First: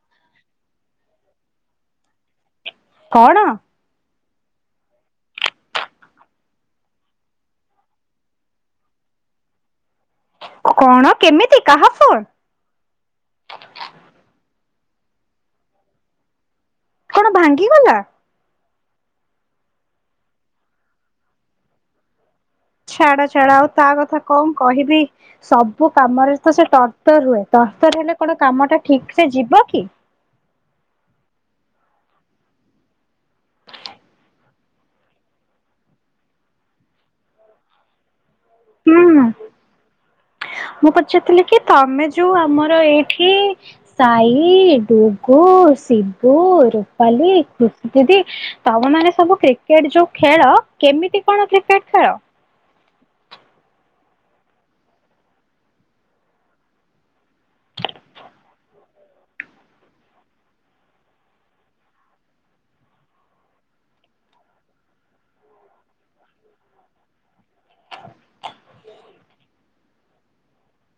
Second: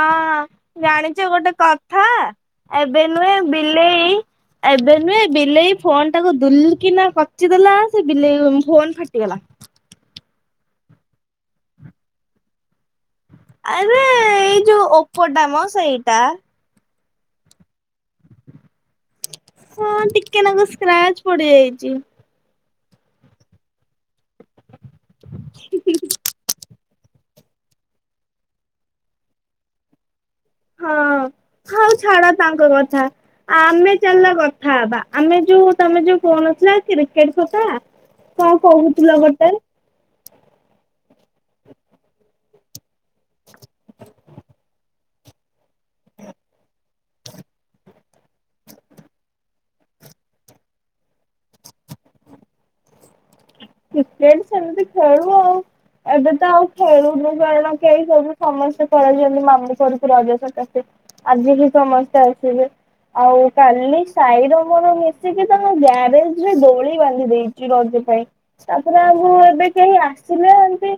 ହଁ ଜାଣିଛ ଗୋଟେ କଥା ଏବେ ନୁହେଁ କଣ ବିଲେଇ ଏବେ ନୁହେଁ ବିଲେଇ ଫୋନ ଟାକୁ ଦୁଲ କିିନା କଚି ଦେଲା ସେ ବିଲେଇ ଫୋନ ଫାଟିଗଲା। କଣ କେମିତି କାହା ଫୋର। ଆରେ ଏଇ ଯୋଉ ଓପୋ ଟା ମ ସେଇଟା। କଣ ଭାଙ୍ଗିଗଲା। ହଁ ଟିକେ ନାକୁ ସ୍କ୍ରାଚ ପଡି ଯାଇଚି। ଛାଡ ଛାଡ ଆଉ ତା କଥା ଙ୍କ କହିବି ସବୁ କାମରେ ତ ସେ ତରତର ହୁଏ। ତରତର ହେଲେ କଣ କାମ ଟା ଠିକ ସେ ଯିବ କି। ହଁ ହଉ ଛାଡ ତାଙ୍କ କଥା ଆମେ ଚାଲିଲ କଥା ହବା ଆମେ ଯୋଉ ତମେ ଯୋଉ କହୁନଥିଲ କ୍ରିକେଟ କଥା। କଣ ହୁଁ କହୁଥିଲ ଗୋଟେ। ପଚାରୁଥିଲେ କି ତମେ ଯୋଉ ଆମର ଏଇ। ଠି ସାଇ ଡୁ ଶିବୁ ରୁପାଲି ଖୁସି ଦିଦି ତମ ମାନେ ସବୁ କ୍ରିକେଟ ଯୋଉ ଖେଳ କେମିତି କଣ କ୍ରିକେଟ ଖେଳ। କ୍ରିକେଟ ସେମିତି ଖେଳୁ ଆଉ ଏବେ ତ ଆଉ ଖେଳୁନୁ କାରଣ କେହି ସବୁ ସମସ୍ତେ ପଳେଇଛନ୍ତି ମାମୁ ଘରକୁ ରଜ ସକାଶେ ଆଜି ହିଁ ସମସ୍ତେ ଆସିବେ ଆଉ କାଲି ସାଇର ମୋର ମିଶିକି ତାଙ୍କ ଗ୍ୟାରେଜ ରେ ଦୋଳି ବାନ୍ଧି ଦେଇ ରଜ ପାଇଁ। ତାପରେ ଆଉ ଏବେ କେହି ଆସିଲେ ଏମତି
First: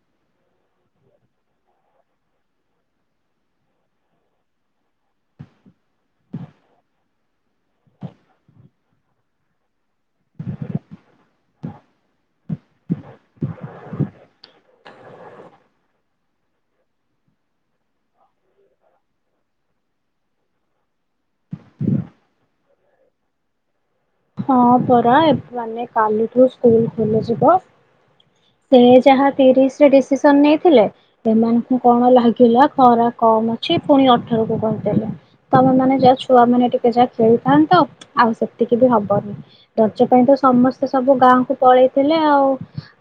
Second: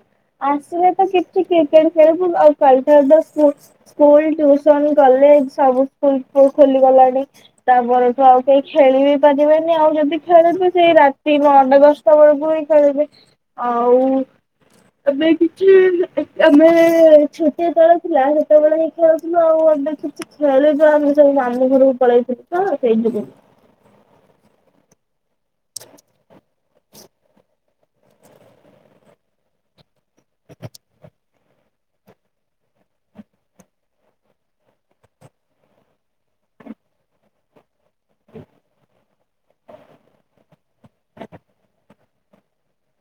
ଆସିଲେ ତ କିଛି କ୍ରିକେଟ ଖେଳିବୁ ଆଉ କାଲି ଠାରୁ ତ ସ୍କୁ ସ୍କୁଲ ଟ୍ୟୁସନ କଲେଜ ସବୁ ସ୍କୁଲ ଖୋଲିଗଲାଣି ତାପରଠୁ ଆଉ କେହି ଖେଳି ବି ପାରିବେନି ଆଉ ଯଦି ଖେଳିବୁ ସେଇ ରାତି ନଅ ଟା ଦ ସେତେବେଳକୁ ହିଁ ଖେଳିବି ଆଉ ଏବେ କିଛି ଆମେ ଛୋଟିଆ ତଳ ଥିଲା ସେତେବେଳେ ହିଁ ଖେଳୁଥିଲୁ ଆଉ ଏବେ କିଛି ଖେଳି ପାରୁନୁ ସବୁ ମାମୁଁ ଘରକୁ ପଳେଇଥିଲୁ ତ ସେଇ ଯୋଗୁ। ହଁ ପରା ଏ ମାନେ କାଲିଠୁ ସ୍କୁଲ। ଖୋଲି ଯିବ ସେ ଯାହା ତିରିଶ ରେ ଡିସିସନ ନେଇଥିଲେ ଏମାନଙ୍କୁ କଣ ଲାଗିଲା ଖରା କମ ଅଛି ପୁଣି ଅଠର କୁ କରିଦେଲେ ତମେ ମାନେ ଯାହା ଛୁଆ ମାନେ ଟିକେ ଯାହା ଖେଳୁଥାନ୍ତ। ଆଉ ସେତିକି ବି ହ ରଜ ପାଇଁ ତ ସମସ୍ତେ ସବୁ ଗାଁ କୁ ପଳେଇଥିଲେ ଆଉ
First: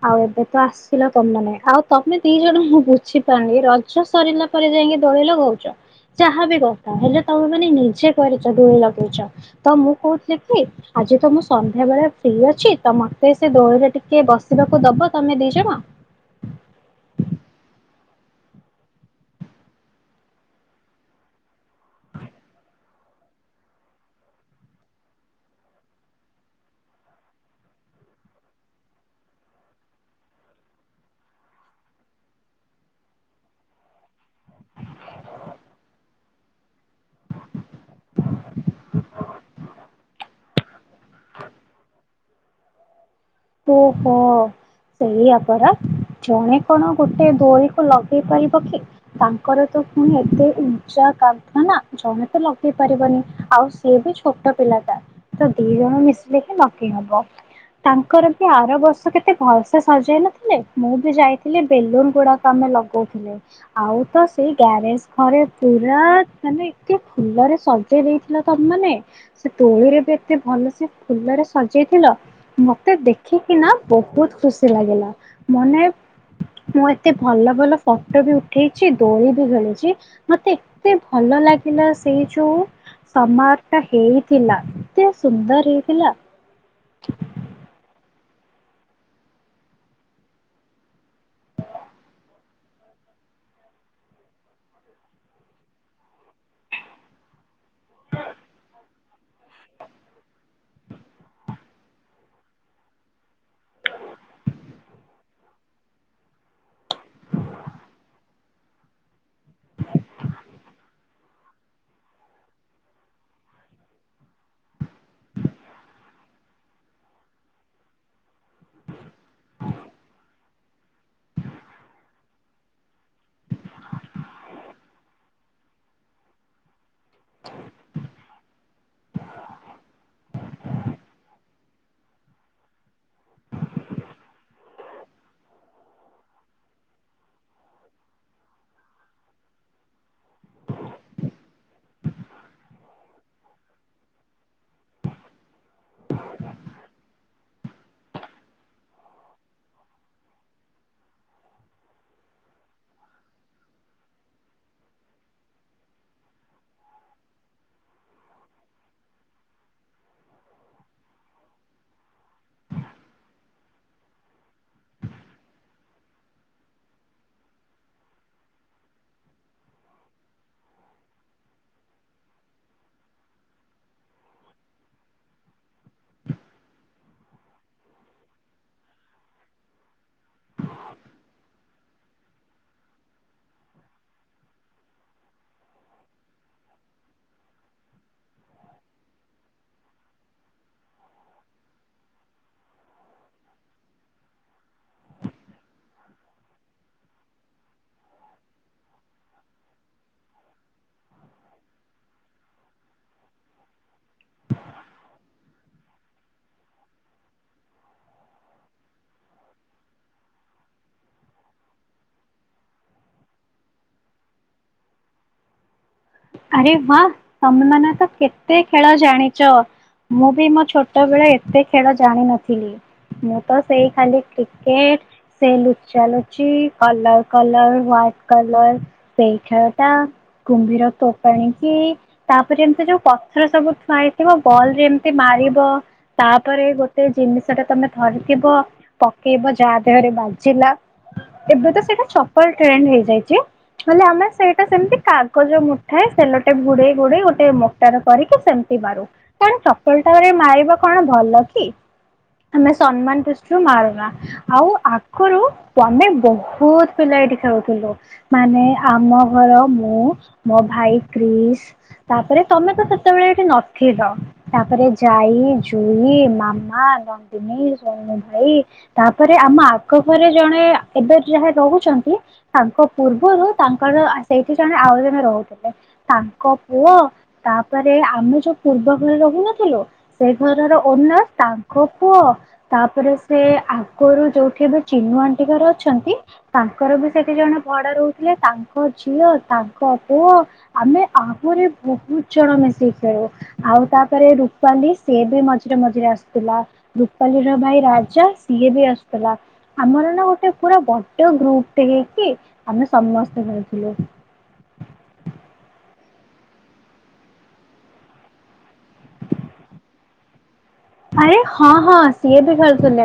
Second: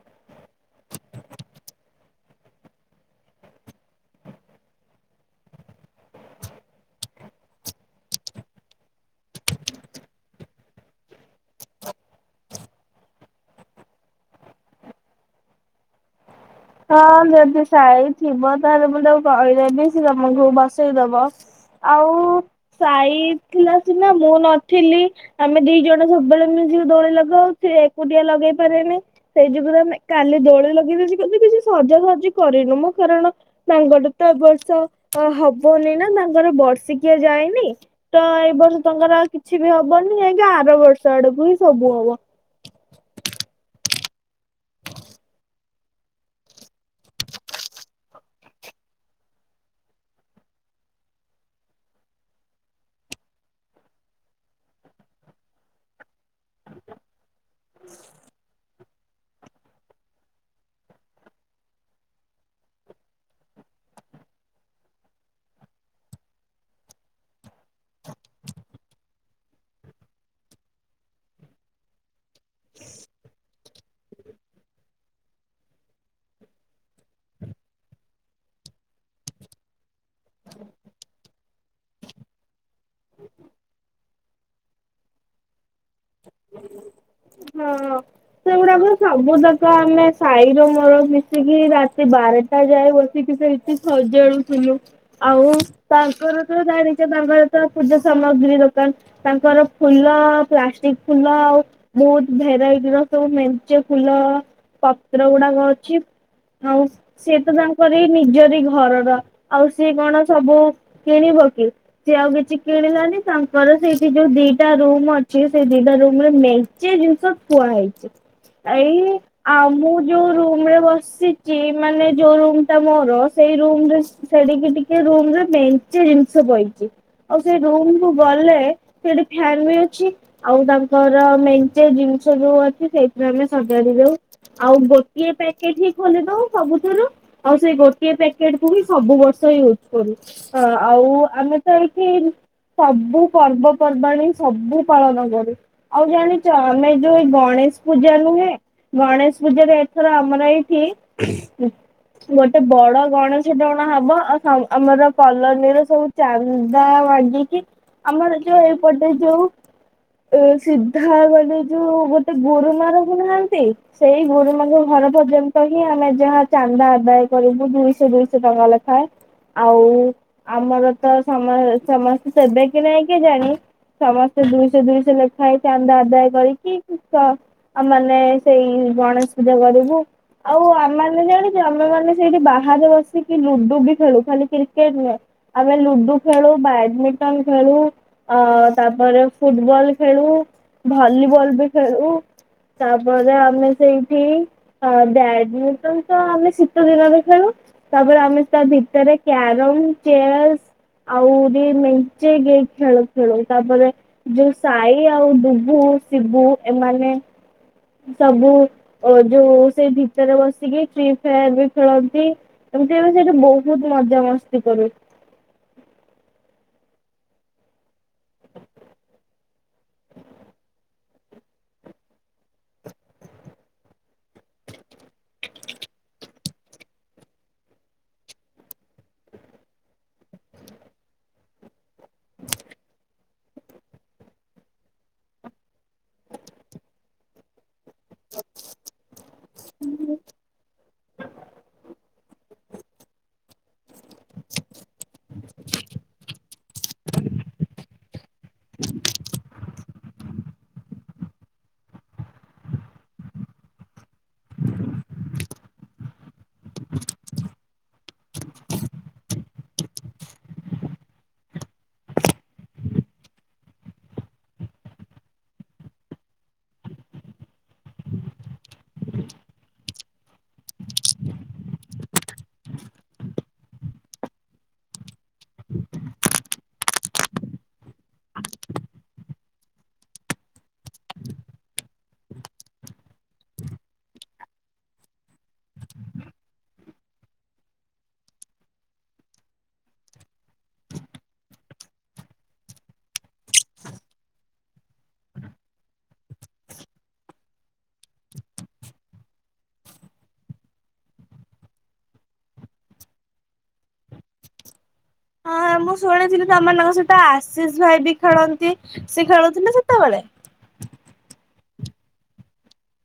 ଆଉ ଏବେ ତ ଆସିଲ ତମ ମାନେ ଆଉ ତମେ ଦି ଜଣ ମୁଁ ବୁଝିପାରନି ରଜ ସରିଲା ପରେ ଯାଇକି ଦୋଳି ଲଗଉଚ ଯାହାବି କଥା ହେଲେ ତମେ ମାନେ ନିଜେ କରିଛ ଦୋଳି ଲଗେଇଛ ତ ମୁଁ କହୁଥିଲି କି। ଆଜି ତ ମୁଁ ସନ୍ଧ୍ୟାବେଳେ ଫ୍ରି ଅଛି ତ ମୋତେ ସେ ଦୋଳିରେ ଟିକେ ବସିବାକୁ ଦବ ତମେ ଦି ଜଣ। ହଁ ଯଦି ସାଇ ଥିବ ତାହେଲେ ମୁଁ ତାକୁ କହିଦେବି ସିଏ ତମକୁ ବସେଇଦବ ଆଉ ସାଇ ଥିଲା ସିନା ମୁଁ ନଥିଲି ଆମେ ଦି ଜଣ ସବୁବେଳେ ମିଶିକ ଦୋଳି ଲଗାଉ ସେ ଏକୁଟିଆ ଲଗେଇ ପାରେନି ସେଇ ଯୁଗୁରେ ଆମେ କାଲି ଦୋଳି ଲଗେଇଦ ଏବେ କିଛି ସଜାସଜି କରିନୁ ମୁଁ କାରଣ ତାଙ୍କର ତ ଏ ବର୍ଷ ହବନି ନା ତାଙ୍କର ବର୍ଷିକିଆ ଯାଇନି ତ ଏ ବର୍ଷ ତାଙ୍କର ଆଉ କିଛି ବି ହବନି ଯାଇଁକି ଆର ବର୍ଷ ଆଡକୁ ହିଁ ସବୁ ହବ। ଓହୋ ସେଇଆପରା ଜଣେ କଣ ଗୋଟେ ଦୋଳିକୁ ଲଗେଇ ପାରିବ କି ତାଙ୍କର ତ ପୁଣି ଏତେ ଉଞ୍ଚା କାନ୍ଥ ନା ଜଣେ ତ ଲଗେଇ ପାରିବନି ଆଉ ସିଏ ବି ଛୋଟ ପିଲାଟା ତ ଦି ଜଣ ମିଶ ଲଗେଇ ହବ ତା ସେ ଆର ବର୍ଷ କେତେ ଭଲସେ ସଜେଇ ନଥିଲେ ମୁଁ ବି ଯାଇଥିଲି ବେଲୁନ ଗୁଡାକ ଆମେ ଲଗଉଥିଲେ ଆଉ ତ ସେଇ ଗ୍ୟାରେଜ ଘରେ ପୁରା ମାନେ ଏତେ ଫୁଲରେ ସଜେଇ ଦେଇଥିଲ ତମ ମାନେ ସେ ଦୋଳିରେ ବି ଏତେ ଭଲ ସେ ଫୁଲରେ ସଜେଇଥିଲ ମ ତେ ଦେଖିକିନା ବହୁତ ଖୁସି ଲାଗିଲା ମାନେ ମୁଁ ଏତେ ଭଲ ଭଲ ଫଟୋ ବି ଉଠେଇଛି ଦୋଳି ବି ଖେଳିଛି ମତେ ଏତେ ଭଲ ଲାଗିଲା ସେଇ ଯୋଉ ସମାର ଟା ହେଇଥିଲା ଏତେ ସୁନ୍ଦର ହେଇଥିଲା। ହଁ। ସେଗୁଡାକ ସବୁ ଯାକ ଆମେ ସାଇର ମୋର ମି ସି କିି ରାତି ବାର ଟା ଯାଏ ବସିକି ସେଇଠି ସଜାଡୁଥିଲୁ ଆଉ ତାଙ୍କର ତ ଜାଣିଛ ତାଙ୍କର ତ ପୂଜା ସାମଗ୍ରୀ ଦୋକାନ ତାଙ୍କର ଫୁଲ ପ୍ଲାଷ୍ଟିକ ଫୁଲ ଆଉ। ବହୁତ ଭେରାଇଟିର ସବୁ ମେଞ୍ଚେ ଫୁଲ ପତ୍ର ଗୁଡାକ ଅଛି ଆଉ ସିଏ ତ ତାଙ୍କର ନିଜରି ଘରର ଆଉ ସିଏ କଣ ସବୁ କିଣିବ କି ସିଏ ଆଉ କିଛି କିଣିଲାନି ତାଙ୍କର ସେଇଠି ଯୋଉ ଦିଟା ରୁମ୍ ଅଛି ସେ ଦିଟା ରୁମରେ ମେ ଜିନିଷ ଥୁଆ ହେଇଛି ଏ ଆ ମୁଁ ଯୋଉ ରୁମ ରେ ବସିଛି ମାନେ ଯୋଉ ରୁମ ଟା ମୋର ସେଇ ରୁମରେ ସେଡିକି ଟିକେ ରୁମରେ ମେଞ୍ଚେ ଜିନିଷ ପଇଚି। ଆଉ ସେ ରୁମ କୁ ଗଲେ ସେଠି ଫ୍ୟାନ ବି ଅଛି ଆଉ ତାଙ୍କର ମେ ଚେ ଜିନିଷ ଯୋଉ ଅଛି ସେଇଥିରେ ଆମେ ସଜାଡି ଦଉ ଆଉ ଗୋଟିଏ ପ୍ୟାକେଟ ହିଁ ଖୋଲି ଦଉ ସବୁଥିରୁ ଆଉ ସେଇ ଗୋଟିଏ ପ୍ୟାକେଟ କୁ ହି ସବୁ ବର୍ଷ ୟୁଜ କରୁ ଆ ଆଉ ଆମେ ତ ଏଇଠି ସବୁ ପର୍ବପର୍ବାଣି ସବୁ ପାଳନ କରୁ ଆଉ ଜାଣି ଚ ଆମେ ଯୋଉ ଏଇ ଗଣେଶ ପୂଜା ନୁହେଁ ଗଣେଶ ପୂଜା ରେ ଏଥର ଆମର ଏଇଠି ଗୋଟେ ବଡ ଗଣେଶ ଟେ ଅଣା ହବ ଆଉ ଆମର କଲୋନୀର ସବୁ ଚାନ୍ଦା ମାଗିକି ଆମର ଯୋଉ ଏଇପଟେ ଯୋଉ ସିଧା। ଧା ଗଲେ ଯଉ ଗୋଟେ ଗୁରୁମା ନାହାନ୍ତି ସେଇ ଗୁରୁମାଙ୍କ ଘର ପର୍ଯ୍ୟନ୍ତ ହିଁ ଆମେ ଯାହା ଚାନ୍ଦା ଆଦାୟ କରିବୁ ଦୁଇଶହ ଦୁଇଶହ ଟଙ୍କା ଲେଖାଏ ଆଉ ଆମର ତ ସମ ସମସ୍ତେ ଦେବେ କି ନାଇଁ କି ଜାଣି ସମସ୍ତେ ଦୁଇଶହ ଦୁଇଶହ ଲେଖାଏ। ଚାନ୍ଦା ଆଦାୟ କରିକି ତ ଆ ମାନେ ସେଇ ଗଣେଶ ପୂଜା କରିବୁ ଆଉ ଆମ ମାନେ ଜାଣିଛୁ ଆମେ ମାନେ ସେଇଠି ବାହାରେ ବସିକି ଲୁଡୁ ବି ଖେଳୁ ଖାଲି କ୍ରିକେଟ ନୁହେଁ ଆମେ ଲୁଡୁ ଖେଳୁ ବ୍ୟାଡମିଣ୍ଟନ ଖେଳୁ ଅ ତାପରେ ଫୁଟବଲ ଖେଳୁ। ଭଲିବଲ ବି ଖେଳୁ ତାପରେ ଆମେ ସେଇଠି ବ୍ୟାଡମିଣ୍ଟନ ତ ଆମେ ଶୀତ ଦିନରେ ଖେଳୁ ତାପରେ ଆମେ ତା ଭିତରେ କ୍ୟାରମ ଚେସ୍ ଆହୁରି ମେଞ୍ଚେ ଗେ ଖେଳୁ ଖେଳୁ ତାପରେ ଯୋଉ ସାହି ଆଉ ଡୁବୁ ଶିବୁ ଏମାନେ ସବୁ ଅ ଯୋଉ ସେଇ ଭିତରେ ବସିକି ଫ୍ରି ଫାୟାର ବି ଖେଳନ୍ତି ଏମିତି ଆମେ ସେଇଠି ବହୁତ ମଜାାମସ୍ତି କରୁ। ହଁ ତମେ ମାନେ ତ କେତେ ଖେଳ ଜାଣିଛ ମୁଁ ବି ମୋ ଛୋଟ ବେଳେ ଏତେ ଖେଳ ଜାଣିିନଥିଲି ମୁଁ ତ ସେଇ ଖାଲି କ୍ରିକେଟ ସେ ଲୁଚା ଲୁଚି କଲର କଲର ହ୍ଵାଇଟ କଲର ସେଇ ଖେଳ ଟା କୁମ୍ଭୀର ତୋ ପାଣିକି ତାପରେ ଏମିତି ଯୋଉ ପଥର ସବୁ ଥୁଆ ହେଇଥିବ ବଲ ରେ ଏମିତି ମାରିବ ତାପରେ ଗୋଟେ ଜିନିଷ ଟା ତମେ ଧରିଥିବ ପକେଇବ ଯାହା ଦେହରେ ବାଜିଲା ଏବେ ତ ସେଇଟା ଚପଲ ଟ୍ରେଣ୍ଡ ହେଇ ଯାଇଛି। ହେଲେ ଆମେ ସେଇଟା ସେମିତି କାଗଜ ମୁ ଥାଏ ସେଲୋ ଟେପ୍ ଗୁଡେଇ ଗୁଡେଇ ଗୋଟେ ମୋଟାର କରିକି ସେମିତି ମାରୁ। ଜାଣିଚ? [unintelligible] ମାରିବା କଣ ଭଲ କି? ଆମେ ସମ୍ମାନ ଦୃଷ୍ଟି ରୁ ମାରୁନା ଆଉ ଆଗରୁ ଆମେ ବହୁତ ପିଲା ଏଠି ଖେଳୁଥିଲୁ ମାନେ ଆମ ଘର ମୁଁ ମୋ ଭାଇ କ୍ରିସ୍ ତାପରେ ତମେ ତ ସେତେବେଳେ ଏଠି ନଥିଲ ତାପରେ ଯାଇ ଜୁଇ ମାମା ନନ୍ଦିନୀ ସୋନୁ ଭାଇ ତାପରେ ଆମ ଆଗ ଘରେ ଜଣେ ଏବେ ଯାହା ରହୁଛନ୍ତି ତାଙ୍କ ପୂର୍ବରୁ ତାଙ୍କର ସେଇଠି ଜଣେ ଆଉ ଜଣେ ରହୁ ତାଙ୍କ ପୁଅ ତାପରେ ଆମେ ଯୋଉ ପୂର୍ବ ଘରେ ରହୁନଥିଲୁ ସେ ଘରର ଓନର ତାଙ୍କ ପୁଅ ତାପରେ ସେ ଆଗରୁ ଯୋଉଠି ଏବେ ଚିନୁ ଆଣ୍ଟି ଘର ଅଛନ୍ତି ତାଙ୍କର ବି ସେଠି ଜଣେ ଭଡା ରହୁଥିଲେ ତାଙ୍କ ଝିଅ ତାଙ୍କ ପୁଅ ଆମେ ଆହୁରି ବହୁତ ଜଣ ମିଶିକି ଖେଳୁ ଆଉ ତାପରେ ରୁପାଲି ସିଏ ବି ମଝିରେ ମଝିରେ ଆସୁଥିଲା ରୁପାଲି ର ଭାଇ ରାଜା ସିଏ ବି ଆସୁଥିଲା ଆମର ନା ଗୋଟେ ପୁରା ବଡ ଗ୍ରୁପ ଟେ ହେଇକି ଆମେ ସମସ୍ତେ ମିଲୁଥିଲୁ। ହଁ ମୁଁ ଶୁଣିଥିଲି ତମ ମାନଙ୍କ ସହିତ ଆଶିଷ ଭାଇ ବି ଖେଳନ୍ତି ସେ ଖେଳୁଥିଲେ ସେତେବେଳେ? ଆରେ ହଁ ହଁ ସିଏ ବି ଖେଳୁଥିଲେ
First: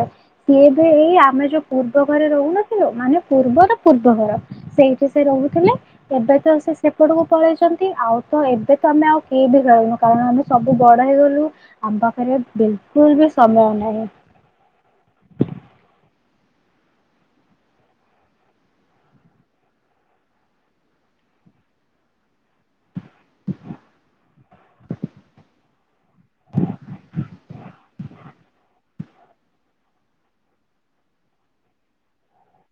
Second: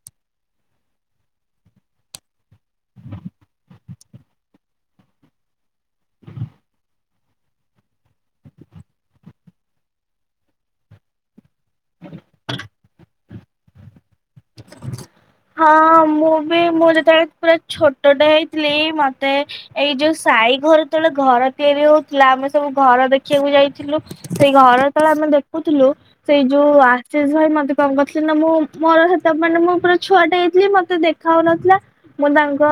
ସିଏ ବି ଏଇ ଆମେ ଯୋଉ ପୂର୍ବ ଘରେ ରହୁନଥିଲୁ ମାନେ ପୂର୍ବ ର ପୂର୍ବ ଘର ସେଇଠି ସେ ରହୁଥିଲେ ଏବେ ତ ସେ ସେପଟକୁ ପଳେଇଛନ୍ତି ଆଉ ତ ଏବେ ତ ଆମେ ଆଉ କିଏ ବି ଖେଳୁନୁ କାରଣ ଆମେ ସବୁ ବଡ ହେଇଗଲୁ ଆମ ପାଖରେ ବିଲକୁଲ ବି ସମୟ ନାହିଁ। ହଁ ମୁଁ ବି ମୁଁ ଯେତେବେଳେ ପୁରା ଛୋଟଟେ ହେଇଥିଲି ମତେ ଏଇ ଯୋଉ ସାଇ ଘର ତଳେ ଘର ତିଆରି ହଉଥିଲା ଆମେ ସବୁ ଘର ଦେଖିବାକୁ ଯାଇଥିଲୁ ସେଇ ଘର ତଳେ ଆମେ ଦେଖୁଥିଲୁ ସେଇ ଯୋଉ ଆଶିଷ ଭାଇ ମତେ କଣ କରିଥିଲେ ନା ମୁଁ ମୋର ସେତ ମାନେ ମୁଁ ପୁରା ଛୁଆଟେ ହେଇଥିଲି ମତେ ଦେଖା ହଉନଥିଲା ମୁଁ ତାଙ୍କ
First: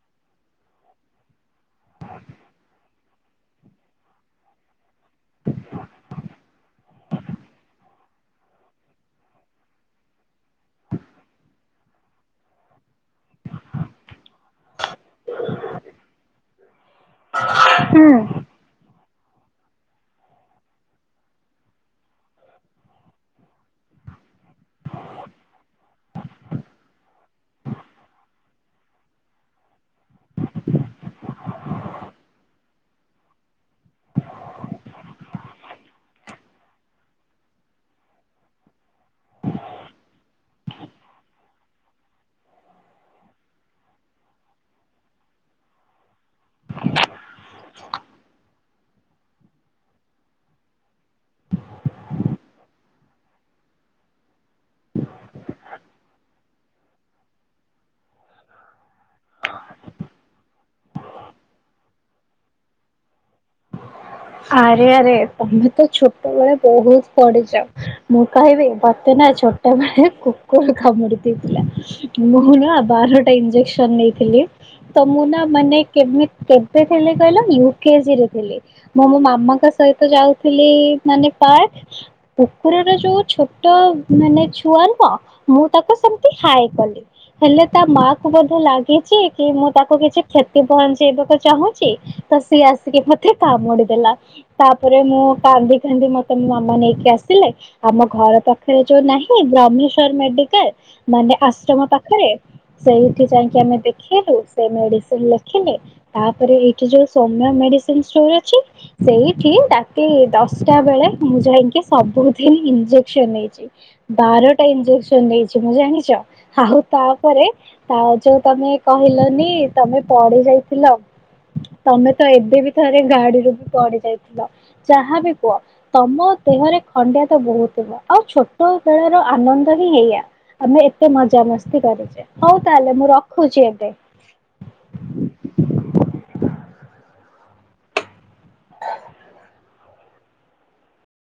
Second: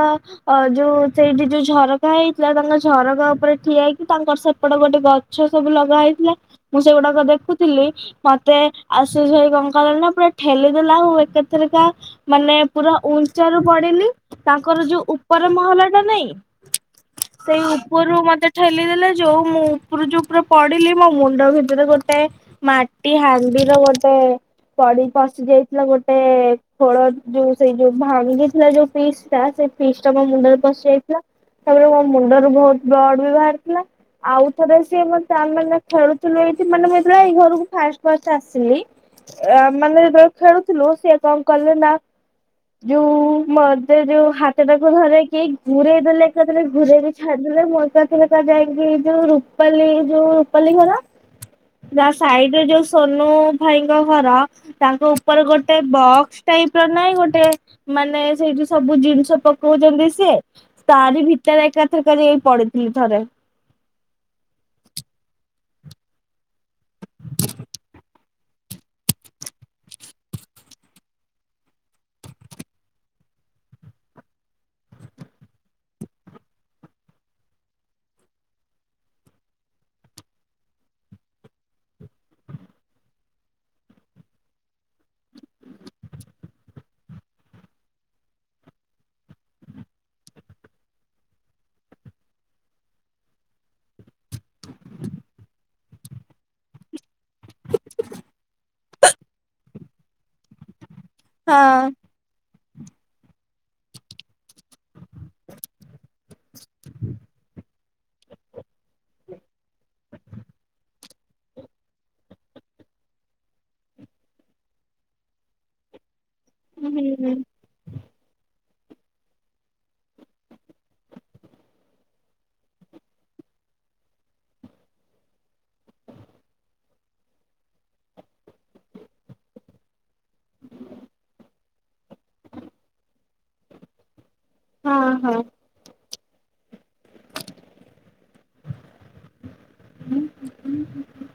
ଅ ଯୋଉ ସେଇଠି ଯୋଉ ଝରକା ହେଇଥିଲା ତାଙ୍କ ଝରକା ଉପରେ ଠିଆ ହେଇକି ତାଙ୍କର ସେପଟ ଗୋଟେ ଗଛ ସବୁ ଲଗା ହେଇଥିଲା ମୁଁ ସେଗୁଡାକ ଦେଖୁଥିଲି ମତେ ଆଶିସ ଭାଇ କଣ କଲେ ନା ପୁରା ଠେଲିଦଲା ଆଉ ଏକାଥରକା ମାନେ ପୁରା ଉଁଚା ରୁ ପଡିଲି ତାଙ୍କର ଯୋଉ ଉପର ମହଲା ଟା ନାଇଁ ସେଇ ଉପରୁ ମତେ ଠେଲି ଦେଲେ ଯୋଉ ମୁଁ ଉପରୁ ଯୋଉ ପୁରା ପଡିଲି ମୋ ମୁଣ୍ଡ ଭିତରେ ଗୋଟେ ମାଟି ହାଣ୍ଡିର ଗୋଟେ ପଡି ପଶି ଯାଇଥିଲା ଗୋଟେ ଖୋଳ ଯୋଉ ସେଇ ଯୋଉ ଭାଙ୍ଗିଥିଲା ଯୋଉ ପିସ୍ ଟା ସେଇ ପିସ୍ ଟା ମୋ ମୁଣ୍ଡରେ ପଶି ଯାଇଥିଲା ତାପରେ ମୋ ମୁଣ୍ଡରୁ ବହୁତ ବ୍ଲଡ଼ ବି ବାହାରିଥିଲା ଆଉ ଥରେ ସିଏ ମୋତେ ତା ମାନେ ଖେଳୁଥିଲୁ ଏଇଠି ମାନେ ମୁଁ ଯେତେବେଳେ ଏଇ ଘରକୁ ଫାଷ୍ଟ ଫାଷ୍ଟ ଆସିଲି ଅ ମାନେ ଯେତେବେଳେ ଖେଳୁଥିଲୁ ସିଏ କଣ କଲେ ନା ଯୋଉ ମତେ ଯୋଉ ହାତଟାକୁ ଧରକି ଘୁରେଇ ଦେଲେ ଏକାଥରକେ ଘୁରେଇକି ଛାଡଦେଲେ ମୁଁ ଏକାଥରକେ ଯାଇକି ଯୋଉ ରୁପାଲି ଯୋଉ ରୁପାଲି ଘର ଯା ସାଇଡ ରେ ଯୋଉ ସୋନୁ ଭାଇଙ୍କ ଘର ତାଙ୍କ ଉପରେ ଗୋଟେ ବକ୍ସ ଟାଇପ ନାଇଁ ଗୋଟେ ମାନେ ସେଇଠି ସବୁ ଜିନିଷ ପକଉଛନ୍ତି ସିଏ ତାରି ଭିତରେ ଏକାଥରକାର ପଡିଥିଲି ଥରେ। ଆରେ ଆରେ ତମେ ତ ଛୋଟବେଳେ ବହୁତ ପଡିଚ ମୁଁ କହିବି ମତେ ନା ଛୋଟବେଳେ କୁକୁର କାମୁଡି ଦେଇଥିଲା ମୁଁ ନା ବାରଟା ଇଞ୍ଜେକ୍ସନ ନେଇଥିଲି ତ ମୁଁ ନା ମାନେ କେମି କେବେ ଥିଲି କହିଲ ୟୁକେଜିରେ ଥିଲି ମୁଁ ମୋ ମାମାଙ୍କ ସହିତ ଯାଉଥିଲି ମାନେ ପାର୍କ କୁକୁରର ଯୋଉ ଛୋଟ ମାନେ ଛୁଆ ନୁହଁ ମୁଁ ତାକୁ ସେମତି ହାଏ କଲି ହେଲେ ତା ମା କୁ ବୋଧେ ଲାଗିଛି କି ମୁଁ ତାକୁ କିଛି କ୍ଷତି ପହଞ୍ଚେଇବାକୁ ଚାହୁଁଛି ତ ସିଏ ଆସିକି କାମୁଡିଦେଲା ତାପରେ ମୁଁ କାନ୍ଦି କାନ୍ଦି ମତେ ମୋ ମାମା ନେଇକି ଆସିଲେ ଆମ ଘର ପାଖରେ ଯୋଉ ନାହିଁ ବ୍ରହ୍ମେଶ୍ଵର ମେଡିକାଲ ମାନେ ଆଶ୍ରମ ହଁ ପାଖରେ ସେଇଠି ଯାଇକି ଆମେ ଦେଖେଇଲୁ ସେ ମେଡି ସେ ଲେଖିଲେ ତାପରେ ଏଇଠି ଯୋଉ ସୌମ୍ୟା ମେଡି ମେଡିସିନ ଷ୍ଟୋର ଅଛି ସେଇଠି ରାତି ଦଶଟା ବେଳେ ମୁଁ ଯାଇକି ସବୁଦିନ ଇଞ୍ଜେକସନ ନେଇଛି ବାରଟା ଇଞ୍ଜେକସନ ନେଇଚି ମୁଁ ଜାଣିଛ? ଆଉ ହୁଁ ତାପରେ ଆଉ ଯୋଉ ତମେ କହିଲନି ତମେ ପଡି ଯାଇଥିଲ ତମେ ତ ଏବେ ବି ଥରେ ଗାଡିରୁ ବି ପଡି ଯାଇଥିଲ ଯାହା ବି କୁହ ତମ ଦେହରେ ଖଣ୍ଡିଆ ତ ବହୁତ ଥିଲା ଆଉ ଛୋଟ ବେଳର ଆନନ୍ଦ ହିଁ ଏଇଆ ଆମେ ଏତେ ମଜାମସ୍ତି କରିଛେ ହଉ ତାହେଲେ ମୁଁ ରଖୁଛି ଏବେ। ହଁ ହଁ। ହୁଁ ହୁଁ।